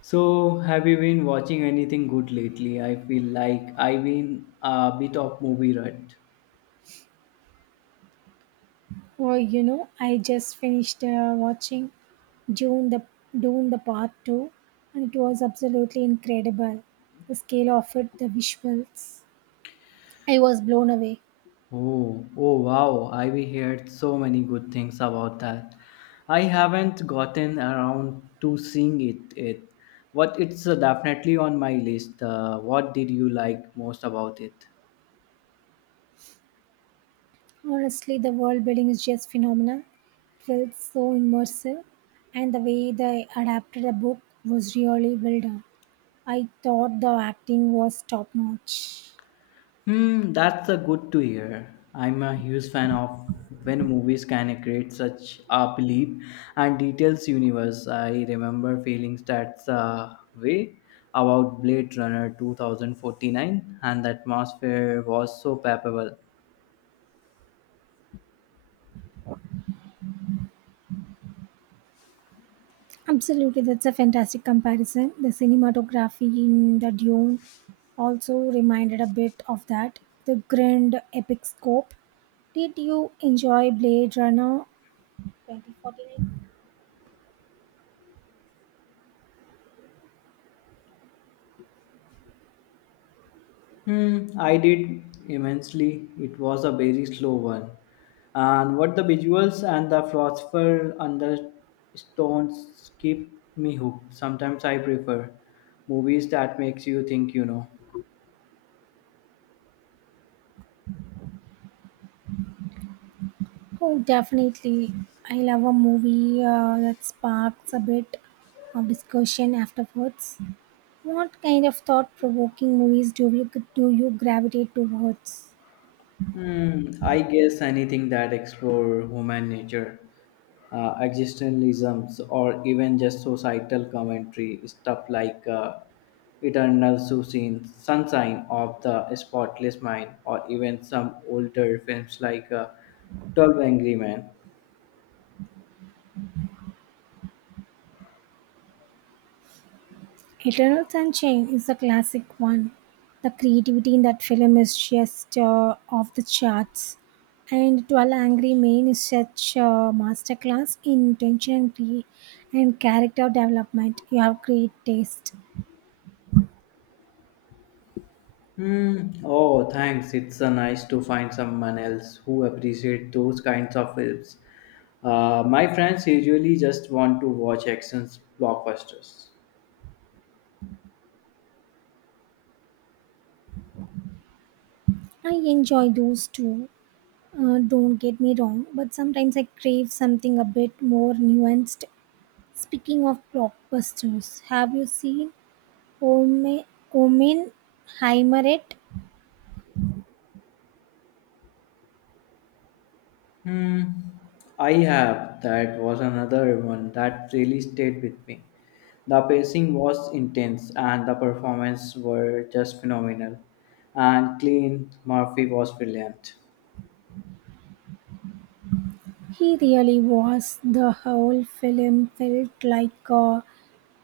So, have you been watching anything good lately? I feel like I've been a bit of movie rut. Oh, you know, I just finished watching Dune the Dune the Part Two, and it was absolutely incredible. The scale of it, the visuals, I was blown away. Oh, oh wow, I've heard so many good things about that. I haven't gotten around to seeing it yet. But it's definitely on my list. What did you like most about it? Honestly, the world building is just phenomenal. It felt so immersive, and the way they adapted the book was really well done. I thought the acting was top notch. That's a good to hear. I'm a huge fan of when movies can create such a belief and details universe. I remember feeling that the way about Blade Runner 2049, and the atmosphere was so palpable. Absolutely, that's a fantastic comparison. The cinematography in the Dune also reminded a bit of that. The grand epic scope. Did you enjoy Blade Runner 2049? I did immensely. It was a very slow one. And what the visuals and the philosopher and the stones keep me hooked. Sometimes I prefer movies that makes you think, Oh, definitely. I love a movie that sparks a bit of discussion afterwards. What kind of thought provoking movies do you gravitate towards? I guess anything that explore human nature, existentialisms, or even just societal commentary, stuff like eternal sunshine, sunshine of the spotless mind, or even some older films like 12 Angry Men. Eternal Sunshine is a classic one. The creativity in that film is just off the charts. And 12 Angry Men is such a masterclass in tension and character development. You have great taste. Hmm. Oh, thanks. It's nice to find someone else who appreciate those kinds of films. My friends usually just want to watch actions blockbusters. I enjoy those too. Don't get me wrong, but sometimes I crave something a bit more nuanced. Speaking of blockbusters, have you seen Omen Heimer? Hmm, I have. That was another one that really stayed with me. The pacing was intense and the performance were just phenomenal. And clean Murphy was brilliant. He really was. The whole film felt like a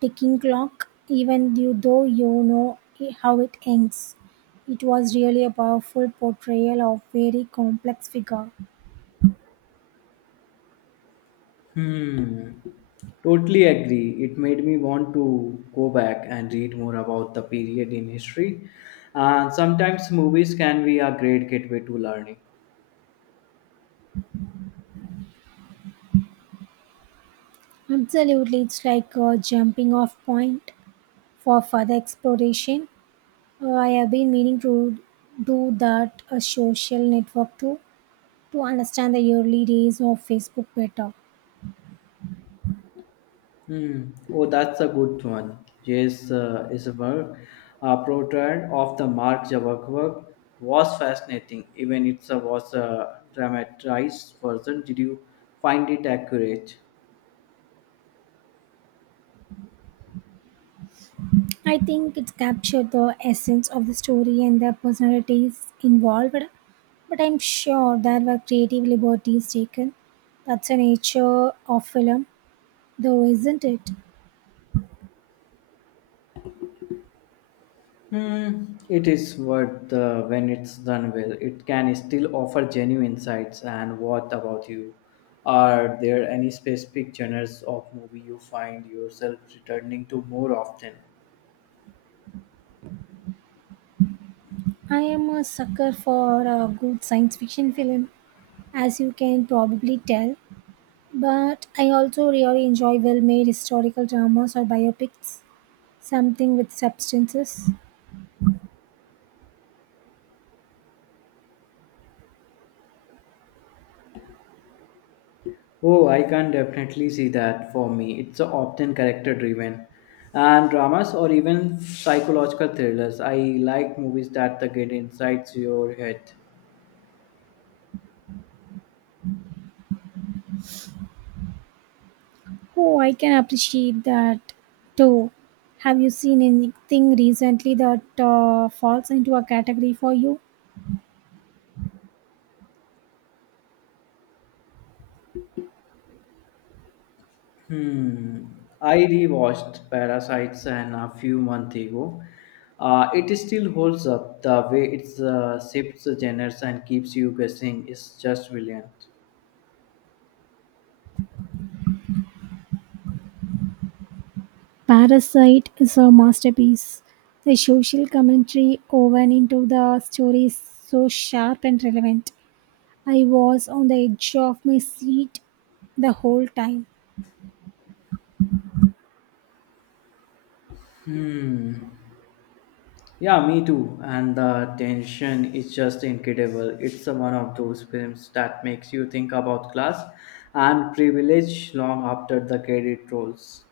ticking clock, though you know how it ends. It was really a powerful portrayal of very complex figure. Hmm. Totally agree. It made me want to go back and read more about the period in history. And sometimes movies can be a great gateway to learning. Absolutely, it's like a jumping off point for further exploration. I have been meaning to do that a social network too to understand the early days of Facebook better. Hmm. Oh, that's a good one. Yes, is a work. A portrait of the Mark Zuckerberg was fascinating, even it was a dramatized version. Did you find it accurate? I think it captured the essence of the story and the personalities involved, but I'm sure there were creative liberties taken. That's the nature of film, though, isn't it? Hmm. It is worth when it's done well. It can still offer genuine insights. And what about you? Are there any specific genres of movie you find yourself returning to more often? I am a sucker for a good science fiction film, as you can probably tell, but I also really enjoy well made historical dramas or biopics, something with substances. Oh, I can definitely see that for me. It's often character driven. And dramas or even psychological thrillers. I like movies that the get inside your head. Oh, I can appreciate that too. Have you seen anything recently that falls into a category for you? Hmm. I rewatched Parasites and a few months ago. It still holds up the way it shifts the genres and keeps you guessing. Is just brilliant. Parasite is a masterpiece. The social commentary woven into the story is so sharp and relevant. I was on the edge of my seat the whole time. Hmm. Yeah, me too. And the tension is just incredible. It's one of those films that makes you think about class and privilege long after the credit rolls.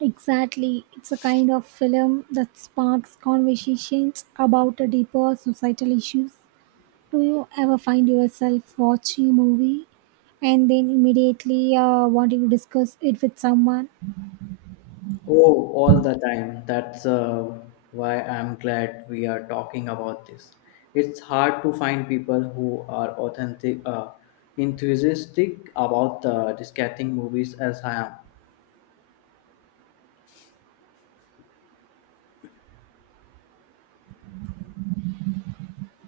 Exactly. It's a kind of film that sparks conversations about a deeper societal issues. Do you ever find yourself watching a movie and then immediately wanting to discuss it with someone? Oh, all the time. That's why I'm glad we are talking about this. It's hard to find people who are authentic, enthusiastic about discussing movies as I am.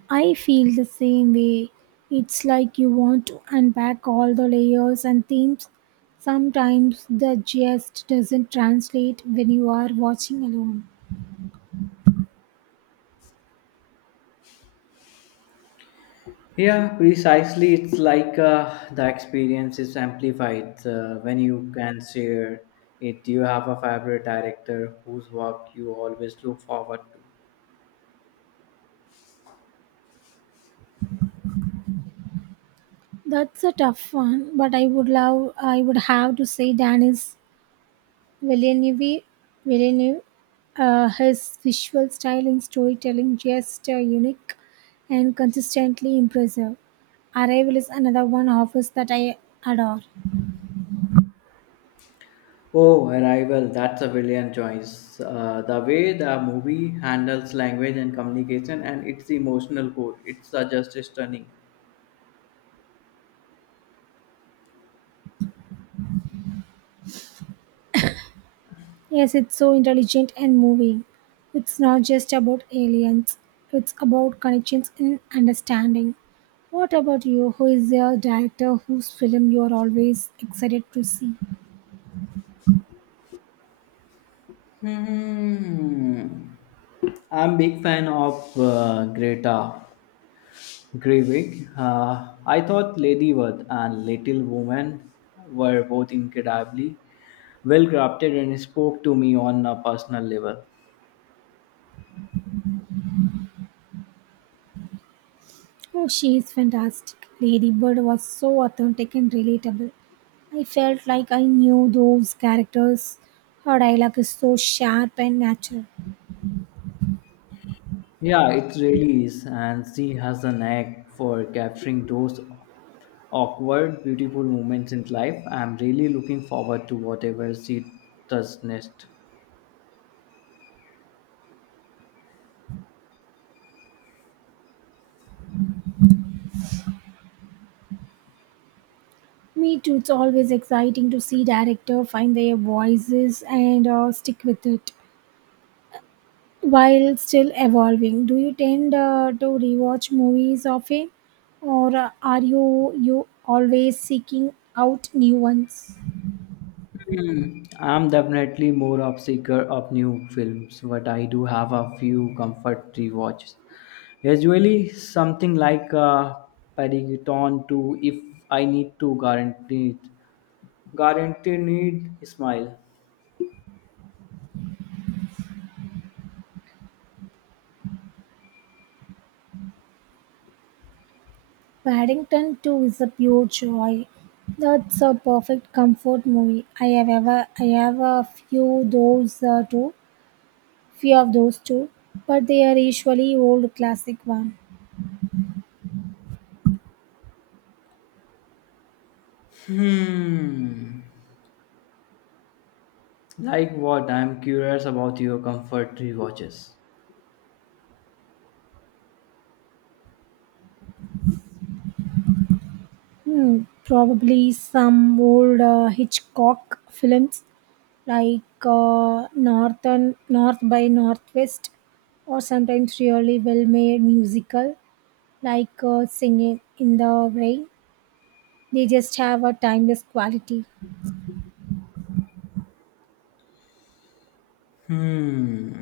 I feel the same way. It's like you want to unpack all the layers and themes. Sometimes the gist doesn't translate when you are watching alone. Yeah, precisely. It's like the experience is amplified when you can share it. You have a favorite director whose work you always look forward to. That's a tough one, but I would have to say Dan is Villeneuve, Villeneuve, his visual style and storytelling just unique and consistently impressive. Arrival is another one of his that I adore. Oh, Arrival, that's a brilliant choice. The way the movie handles language and communication and its emotional core, it's just stunning. Yes, it's so intelligent and moving. It's not just about aliens, it's about connections and understanding. What about you? Who is your director whose film you are always excited to see? Hmm. I'm big fan of Greta. Greywig. I thought Lady Worth and Little Woman were both incredibly well crafted and spoke to me on a personal level. Oh, she is fantastic. Lady Bird was so authentic and relatable. I felt like I knew those characters. Her dialogue is so sharp and natural. Yeah, it really is, and she has a knack for capturing those awkward, beautiful moments in life. I'm really looking forward to whatever she does next. Me too, it's always exciting to see director find their voices and stick with it while still evolving. Do you tend to rewatch movies often or are you always seeking out new ones? Hmm, I'm definitely more of seeker of new films, but I do have a few comfort rewatches. Usually something like Paddington 2 if I need to guarantee it. Guarantee need smile. Paddington 2 is a pure joy. That's a perfect comfort movie. I have ever I have a few those too Few of those too, but they are usually old classic one. Hmm. Like what? I'm curious about your comfort rewatches. Hmm, probably some old Hitchcock films like Northern North by Northwest, or sometimes really well-made musical like Singing in the Rain. They just have a timeless quality. Hmm.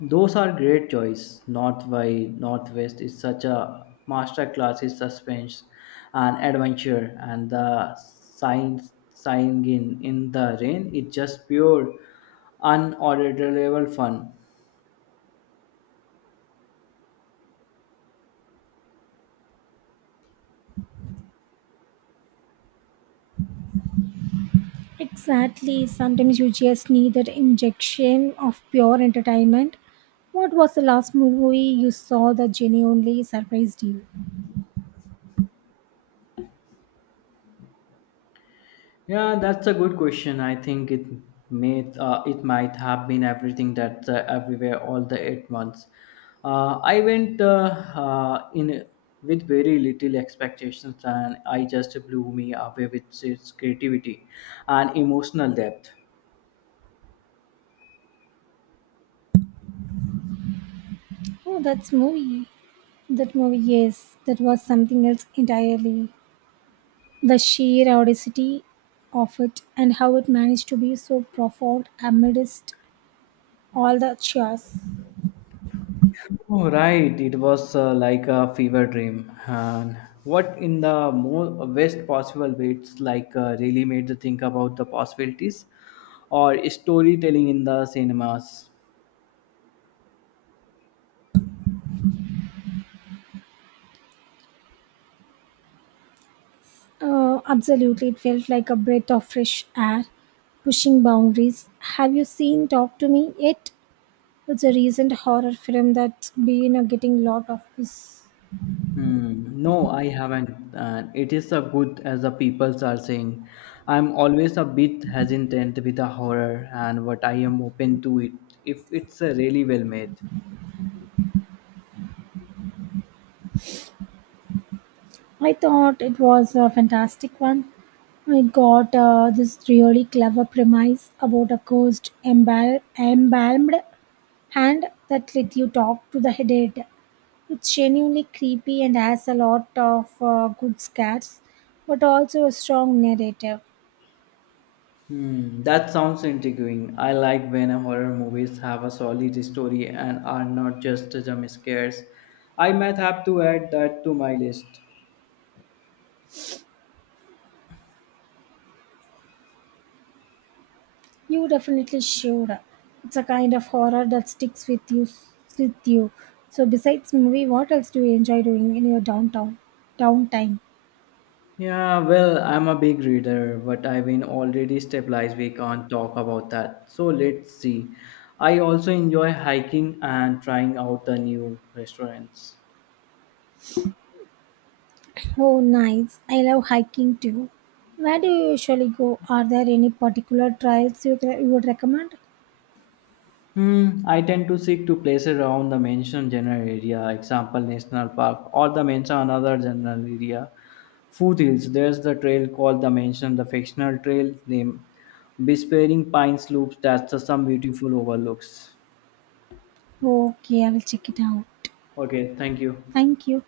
Those are great choice. North by Northwest is such a masterclass in suspense and adventure, and the signs sign in the rain is just pure, unaudible fun. Exactly. Sometimes you just need that injection of pure entertainment. What was the last movie you saw that genuinely surprised you? Yeah, that's a good question. I think it may it might have been everything that's everywhere all the 8 months. I went in with very little expectations, and I just blew me away with its creativity and emotional depth. Oh, that's movie. That movie, yes, that was something else entirely. The sheer audacity of it and how it managed to be so profound amidst all the chaos. Oh, right, it was like a fever dream, and what in the most best possible way? It's like really made to think about the possibilities or storytelling in the cinemas. Absolutely, it felt like a breath of fresh air, pushing boundaries. Have you seen Talk to Me yet? It's a recent horror film that's been getting a lot of buzz. Hmm. No, I haven't. It is a good as the peoples are saying. I'm always a bit hesitant with the horror and but I am open to it if it's a really well made. I thought it was a fantastic one. It got this really clever premise about a cursed embalmed hand that let you talk to the dead. It's genuinely creepy and has a lot of good scares, but also a strong narrative. Hmm, that sounds intriguing. I like when a horror movies have a solid story and are not just jump scares. I might have to add that to my list. You definitely should. It's a kind of horror that sticks with you. With you. So besides movie, what else do you enjoy doing in your downtown downtime? Yeah, well, I'm a big reader, but I've been already stabilized. We can't talk about that. So let's see. I also enjoy hiking and trying out the new restaurants. Oh, nice. I love hiking too. Where do you usually go? Are there any particular trails you would recommend? Hmm, I tend to seek to places around the mentioned general area, example national park or the mentioned another general area. Foothills, there's the trail called the mentioned the fictional trail name, Bespairing Pines Loops. That's the some beautiful overlooks. Okay, I will check it out. Okay, thank you. Thank you.